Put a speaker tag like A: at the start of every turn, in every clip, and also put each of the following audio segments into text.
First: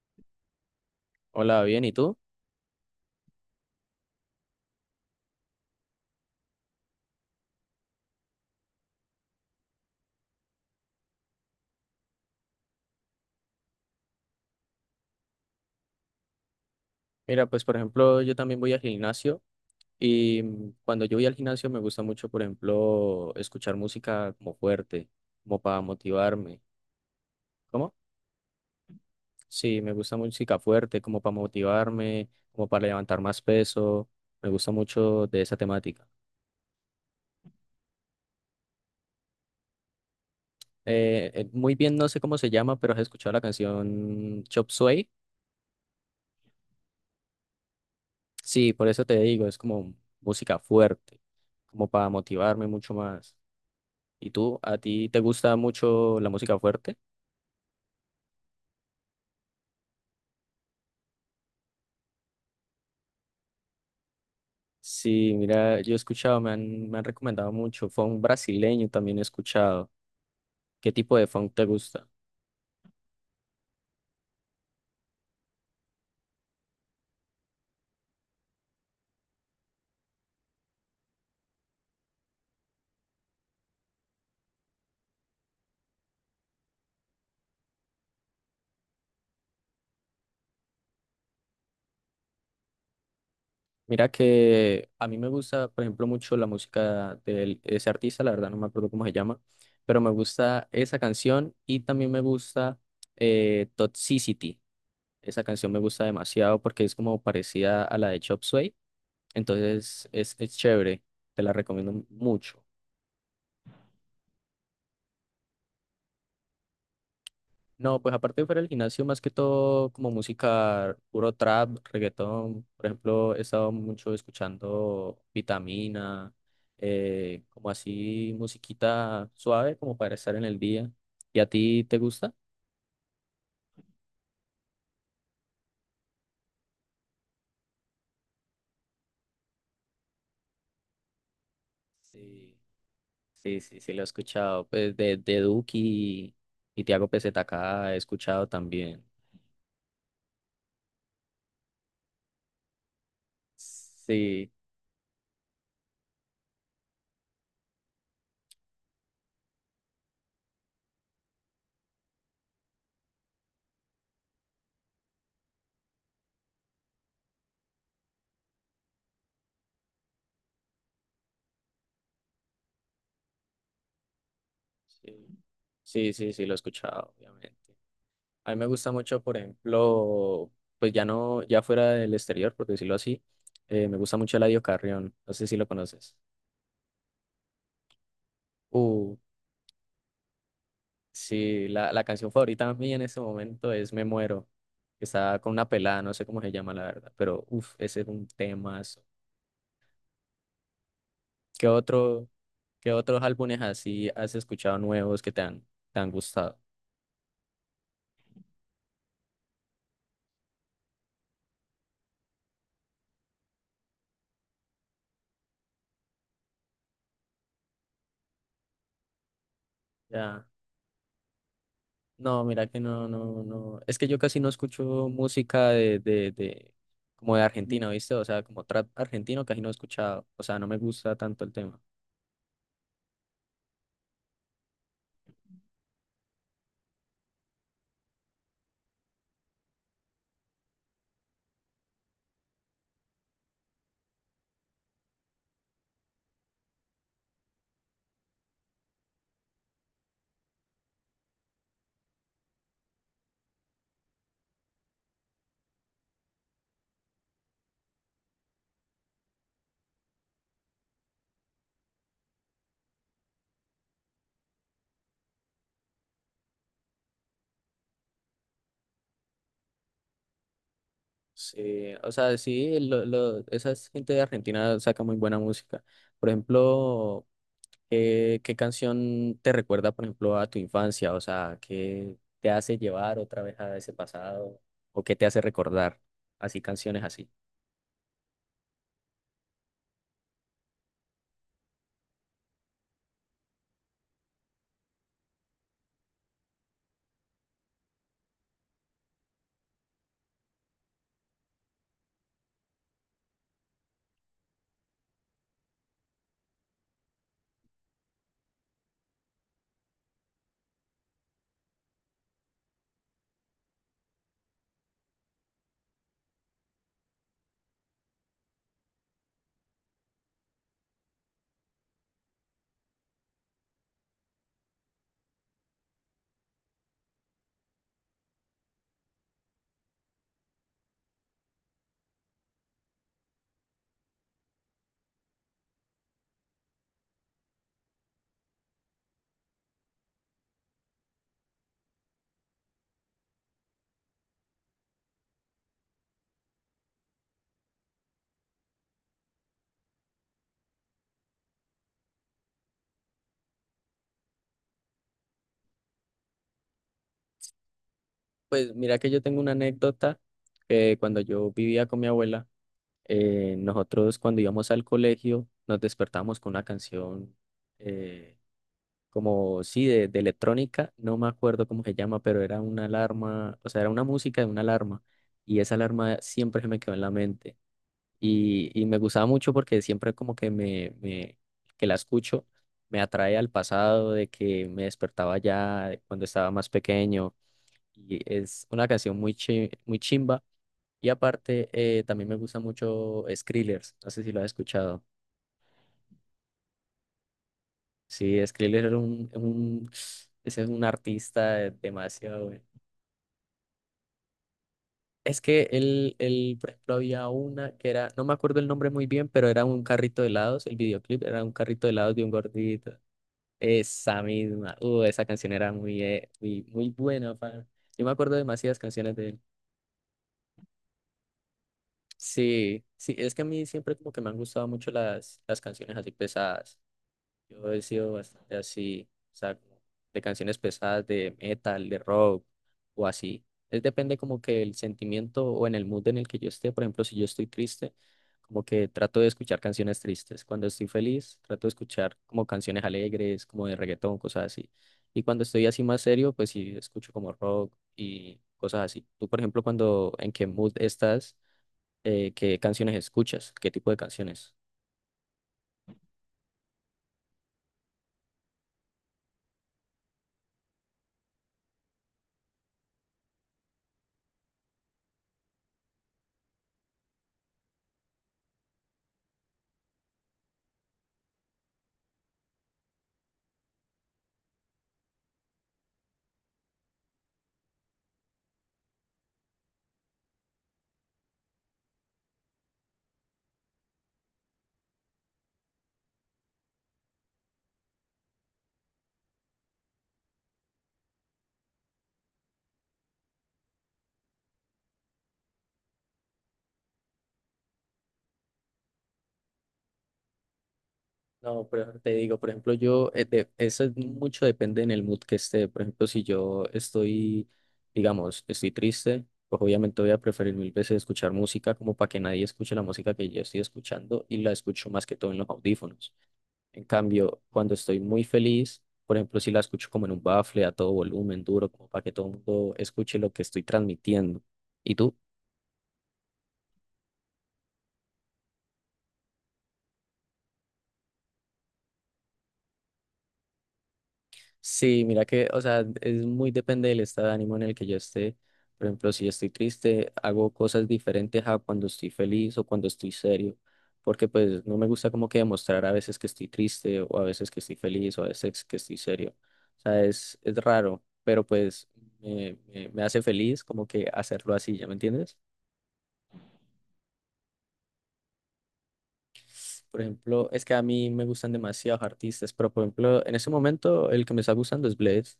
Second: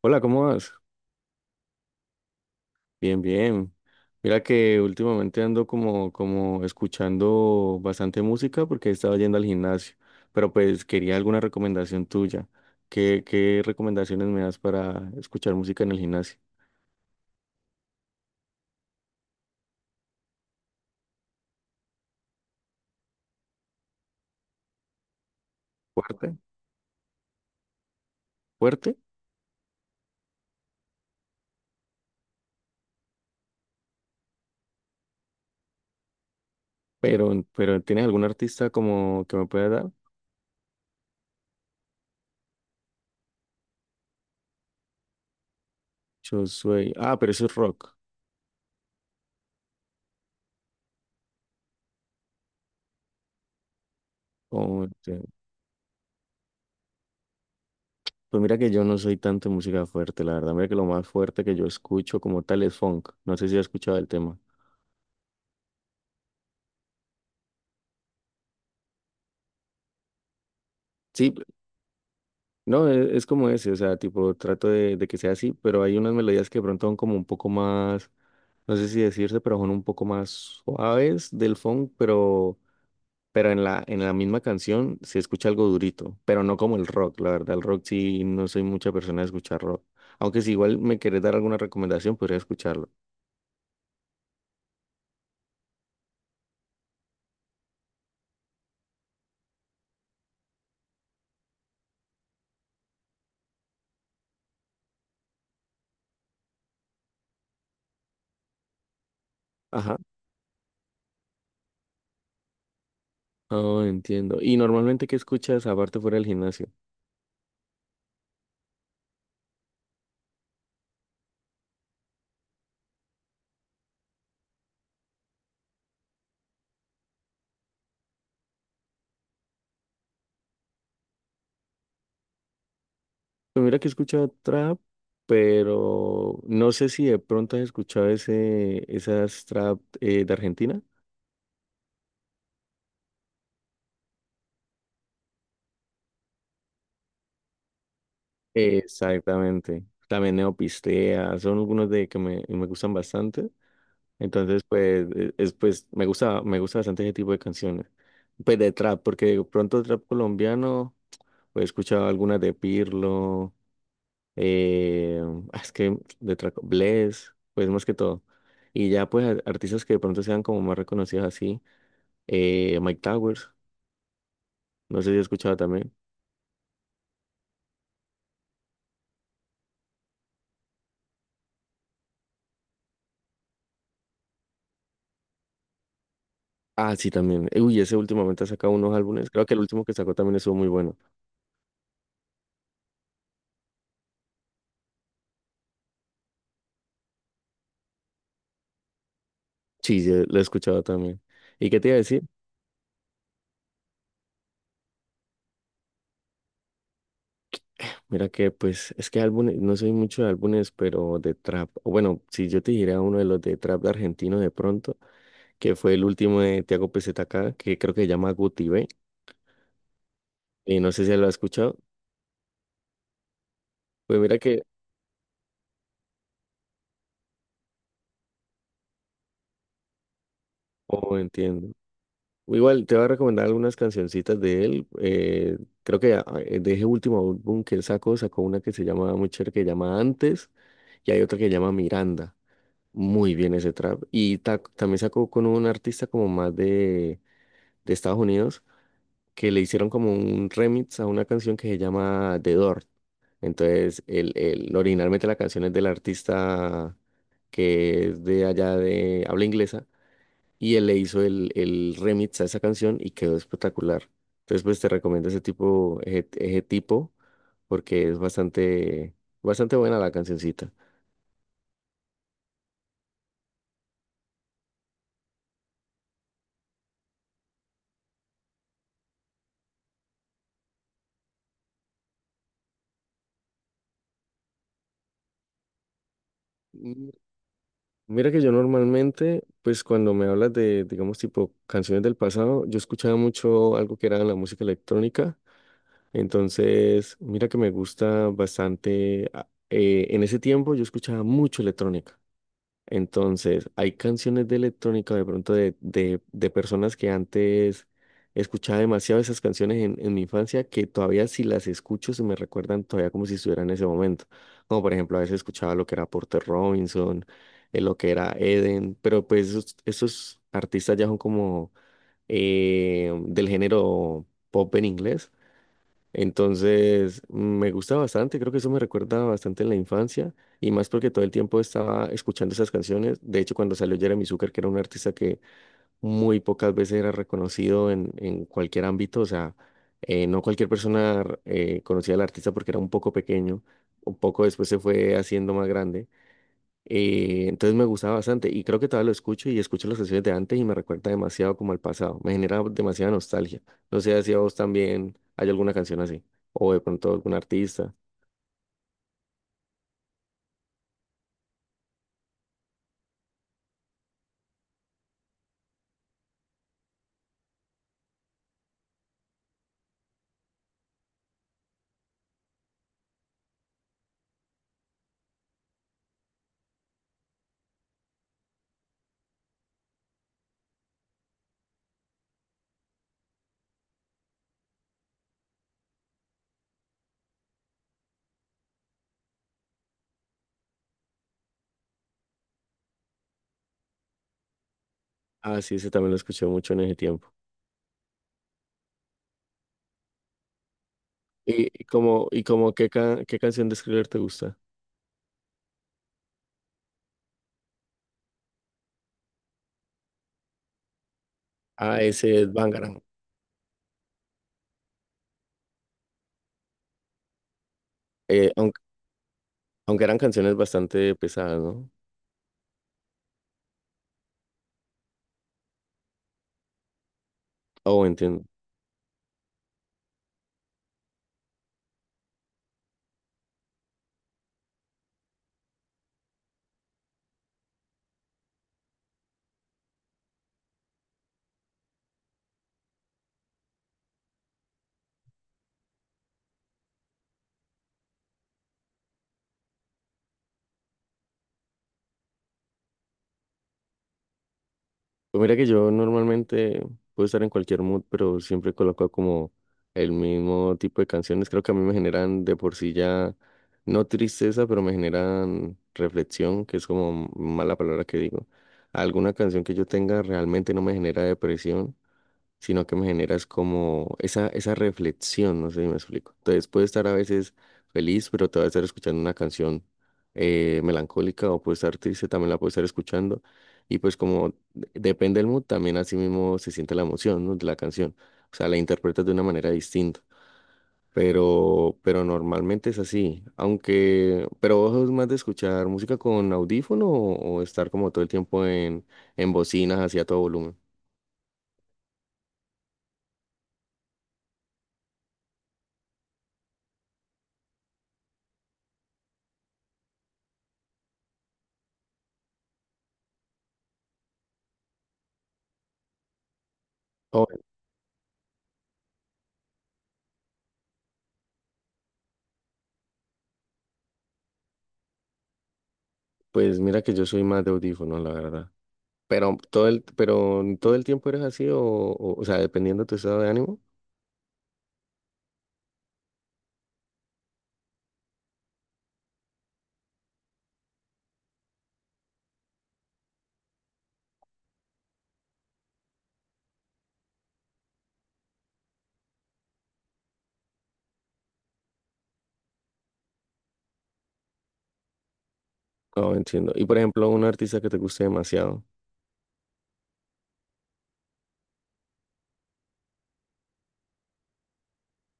A: Hola, ¿cómo vas?
B: Hola, bien, ¿y tú?
A: Bien, bien. Mira que últimamente ando como escuchando bastante música porque he estado yendo al gimnasio, pero pues quería alguna recomendación tuya. ¿Qué recomendaciones me das para escuchar música en el gimnasio?
B: Mira, pues por ejemplo, yo también voy al gimnasio y cuando yo voy al gimnasio me gusta mucho, por ejemplo, escuchar música como fuerte, como para
A: Fuerte,
B: motivarme. ¿Cómo?
A: fuerte,
B: Sí, me gusta música fuerte, como para motivarme, como para levantar más peso. Me gusta mucho de esa temática.
A: pero ¿tienes algún artista como que me pueda dar?
B: Muy bien, no sé cómo se llama, pero has escuchado la canción Chop Suey.
A: Yo soy, ah, pero eso es rock.
B: Sí, por eso te digo, es como música fuerte, como para motivarme mucho más. ¿Y tú? ¿A
A: Oh,
B: ti te gusta mucho la música fuerte?
A: pues mira que yo no soy tanto de música fuerte, la verdad. Mira que lo más fuerte que yo escucho como tal es funk. No sé si has escuchado el tema.
B: Sí, mira, yo he escuchado, me han recomendado mucho funk brasileño, también he escuchado. ¿Qué tipo de
A: Sí,
B: funk te gusta?
A: no, es como ese, o sea, tipo, trato de que sea así, pero hay unas melodías que de pronto son como un poco más, no sé si decirse, pero son un poco más suaves del funk, pero en la misma canción se escucha algo durito, pero no como el rock, la verdad, el rock sí no soy mucha persona de escuchar rock, aunque si igual me querés dar alguna recomendación, podría escucharlo.
B: Mira que a mí me gusta, por ejemplo, mucho la música de ese artista, la verdad no me acuerdo cómo se llama, pero me gusta esa canción y también me gusta Toxicity. Esa canción me gusta demasiado porque es como parecida a la de Chop Suey,
A: Ajá.
B: entonces es chévere, te la recomiendo mucho.
A: Oh, entiendo. ¿Y normalmente qué escuchas aparte fuera del gimnasio?
B: No, pues aparte de fuera del gimnasio, más que todo como música, puro trap, reggaetón. Por ejemplo, he estado mucho escuchando Vitamina, como así musiquita suave, como para estar en el día. ¿Y a ti te gusta?
A: Pues mira que he escuchado trap, pero no sé si de pronto has escuchado esas trap de Argentina.
B: Sí, sí, sí, sí, lo he escuchado. Pues de Duki y Tiago PZK he escuchado también.
A: Exactamente. También Neopistea, son algunos de que me gustan bastante.
B: Sí,
A: Entonces, pues, es, pues me gusta bastante ese tipo de canciones. Pues de trap, porque de pronto trap colombiano, pues he escuchado algunas de Pirlo, eh, ah, es que de trap, Bless, pues más que todo. Y ya pues artistas que de pronto sean como más reconocidos así. Mike Towers, no sé si he
B: sí,
A: escuchado también.
B: sí, sí, sí, lo he escuchado, obviamente. A mí me gusta mucho, por ejemplo, pues ya no, ya fuera del exterior, por decirlo así, me gusta mucho Eladio Carrión, no sé si lo conoces.
A: Ah, sí, también. Uy, ese últimamente ha sacado unos
B: Uh,
A: álbumes. Creo que el último que sacó también estuvo muy bueno.
B: sí, la canción favorita mía en este momento es Me Muero, que está con una pelada, no sé cómo se llama la verdad, pero uff, ese es un tema.
A: Sí, sí, lo he escuchado también.
B: ¿Qué
A: ¿Y qué te iba a decir?
B: otro, ¿Qué otros álbumes así has escuchado nuevos que te han gustado?
A: Mira que, pues, es que álbumes, no soy mucho de álbumes, pero de trap. O bueno, si yo te dijera uno de los de trap argentino de pronto, que fue el último de Tiago PZK, que creo que se llama Guti B.
B: Ya.
A: Y no sé si lo has escuchado.
B: No, mira que no, no, no. Es que yo
A: Pues
B: casi
A: mira
B: no
A: que,
B: escucho música de como de Argentina, ¿viste? O sea, como trap argentino casi no he escuchado. O sea, no me gusta
A: oh,
B: tanto el
A: entiendo.
B: tema.
A: Igual te voy a recomendar algunas cancioncitas de él. Creo que ah, de ese último álbum que él sacó, sacó una que se llama muy chévere, que se llama Antes, y hay otra que se llama Miranda. Muy bien ese trap. Y también sacó con un artista como más de Estados Unidos, que le hicieron como un remix a una canción que se llama The Door. Entonces, originalmente la canción es del artista que es de allá de habla inglesa y él le hizo el remix a esa canción y quedó espectacular. Entonces, pues te recomiendo ese tipo, ese tipo, porque es bastante, bastante buena la cancioncita.
B: Sí, o sea, sí, esa es gente de Argentina saca muy buena música. Por ejemplo, ¿qué canción te recuerda, por ejemplo, a tu infancia? O sea, ¿qué te hace llevar otra vez a ese pasado? ¿O qué te hace recordar? Así, canciones
A: Mm,
B: así.
A: mira que yo normalmente, pues cuando me hablas de, digamos, tipo canciones del pasado, yo escuchaba mucho algo que era la música electrónica. Entonces, mira que me gusta bastante. En ese tiempo yo escuchaba mucho electrónica. Entonces, hay canciones de electrónica de pronto de personas que antes escuchaba demasiado esas canciones en mi infancia que todavía si las escucho se me recuerdan todavía como si estuviera en ese momento. Como por ejemplo, a veces escuchaba lo que era Porter Robinson, lo que era Eden, pero pues esos artistas ya son como del género pop en inglés. Entonces, me gusta bastante, creo que eso me recuerda bastante en la infancia y más porque todo el tiempo estaba escuchando esas canciones. De hecho, cuando salió Jeremy Zucker, que era un artista que muy pocas veces era reconocido en cualquier ámbito, o sea, no cualquier persona conocía al artista porque era un poco pequeño, un poco después se fue haciendo más grande. Entonces me gustaba bastante y creo que todavía lo escucho y escucho las canciones de antes y me recuerda demasiado como al pasado. Me genera demasiada nostalgia. No sé si a vos también hay alguna canción así o de pronto algún artista.
B: Pues mira que yo tengo una anécdota que cuando yo vivía con mi abuela, eh, nosotros cuando íbamos al colegio nos despertábamos con una canción eh, como, sí, de electrónica, no me acuerdo cómo se llama, pero era una alarma, o sea, era una música de una alarma y esa alarma siempre se me quedó en la mente y me gustaba mucho porque siempre como que que la escucho me atrae al pasado de que me despertaba ya cuando estaba más pequeño y es una canción muy chimba y aparte, también me gusta mucho Skrillex, no sé si lo has escuchado.
A: Ah, sí, ese también lo escuché mucho en ese tiempo.
B: Sí, Skrillex era ese es un artista
A: ¿Y, y como, y
B: demasiado bueno.
A: como qué, qué canción de Skriller te gusta?
B: Es que él, por ejemplo, había una que era, no me acuerdo el nombre muy bien, pero era un carrito de helados, el videoclip era un carrito de
A: Ah,
B: helados de un
A: ese es
B: gordito.
A: Bangarang.
B: Esa misma, esa canción era muy, muy, muy buena, pa. Yo me acuerdo de demasiadas
A: Aunque,
B: canciones de él.
A: aunque eran canciones bastante pesadas, ¿no?
B: Sí, sí, es que a mí siempre como que me han gustado mucho las canciones así pesadas. Yo he
A: Oh,
B: sido
A: entiendo.
B: bastante así, o sea, como de canciones pesadas, de metal, de rock o así. Es depende como que el sentimiento o en el mood en el que yo esté. Por ejemplo, si yo estoy triste, como que trato de escuchar canciones tristes. Cuando estoy feliz, trato de escuchar como canciones alegres, como de reggaetón, cosas así. Y cuando estoy así más serio, pues sí, escucho como rock y cosas así. Tú, por ejemplo, cuando en qué mood estás, ¿qué canciones escuchas? ¿Qué tipo de canciones?
A: Pues mira que yo normalmente puedo estar en cualquier mood, pero siempre coloco como el mismo tipo de canciones. Creo que a mí me generan de por sí ya, no tristeza, pero me generan reflexión, que es como mala palabra que digo. Alguna canción que yo tenga realmente no me genera depresión sino que me generas como esa reflexión, no sé si me explico. Entonces puedo estar a veces feliz, pero te voy a estar escuchando una canción melancólica o puedo estar triste, también la puedo estar escuchando. Y pues como depende del mood, también así mismo se siente la emoción, ¿no? De la canción. O sea, la interpretas de una manera distinta. Pero normalmente es así. Aunque, pero vos sos más de escuchar música con audífono o estar como todo el tiempo en bocinas así a todo volumen.
B: No, pero te digo, por ejemplo, eso es mucho depende en el mood que esté. Por ejemplo, si yo estoy, digamos, estoy triste, pues obviamente voy a preferir mil veces escuchar música como para que nadie escuche la música que yo estoy escuchando y la escucho más que todo en los audífonos. En cambio, cuando estoy muy feliz, por ejemplo, si la escucho como en un bafle, a todo volumen, duro, como para que todo el mundo escuche lo que estoy transmitiendo. ¿Y tú?
A: Pues mira que yo soy más de audífonos, la verdad. Pero todo el tiempo eres así o sea, dependiendo de tu estado de ánimo.
B: Sí, mira que, o sea, es muy depende del estado de ánimo en el que yo esté. Por ejemplo, si estoy triste, hago cosas diferentes a cuando estoy feliz o cuando estoy serio, porque pues no me gusta como que demostrar a veces que estoy triste o a veces que estoy feliz o a veces que estoy serio. O sea, es raro, pero pues me hace feliz como que hacerlo así, ¿ya me entiendes?
A: Oh, entiendo. Y por ejemplo, un artista que te guste demasiado.
B: Por ejemplo, es que a mí me gustan demasiados artistas, pero por ejemplo, en ese momento el que me está gustando es Bless.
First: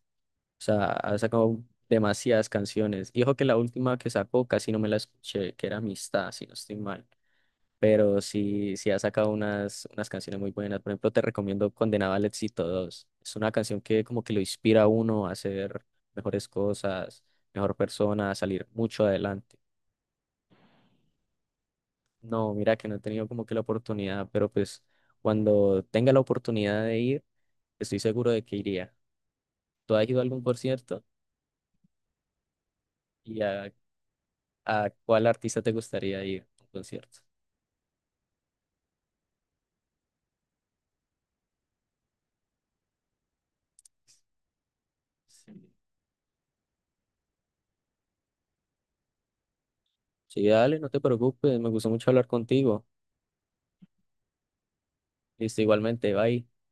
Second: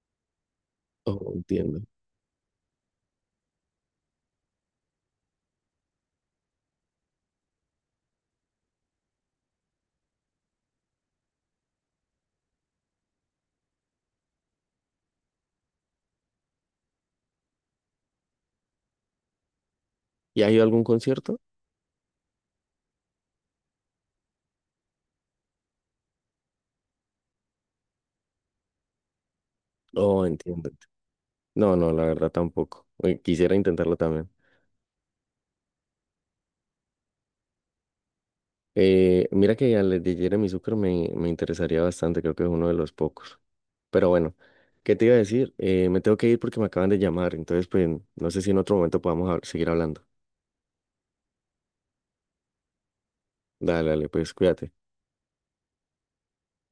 B: O sea, ha
A: Oh,
B: sacado
A: entiendo.
B: demasiadas canciones. Y ojo que la última que sacó casi no me la escuché, que era Amistad, si no estoy mal. Pero sí, sí ha sacado unas, unas canciones muy buenas. Por ejemplo, te recomiendo Condenado al Éxito dos. Es una canción que como que lo inspira a uno a hacer mejores cosas, mejor persona, a salir mucho adelante.
A: ¿Y ha ido a algún concierto?
B: No, mira que no he tenido como que la oportunidad, pero pues cuando tenga la oportunidad de ir, estoy seguro de que iría. ¿Tú has ido a
A: Oh,
B: algún
A: entiendo.
B: concierto?
A: No, no, la verdad tampoco. Quisiera
B: Y,
A: intentarlo también.
B: ¿a cuál artista te gustaría ir a un concierto?
A: Mira que al de Jeremy Zucker me interesaría bastante, creo que es uno de los pocos. Pero bueno, ¿qué te iba a decir?
B: Sí.
A: Me tengo que ir porque me acaban de llamar, entonces pues no sé si en otro momento podamos seguir hablando.
B: Sí, dale, no te preocupes, me gustó mucho hablar contigo.
A: Dale, dale, pues cuídate.
B: Listo, igualmente, bye.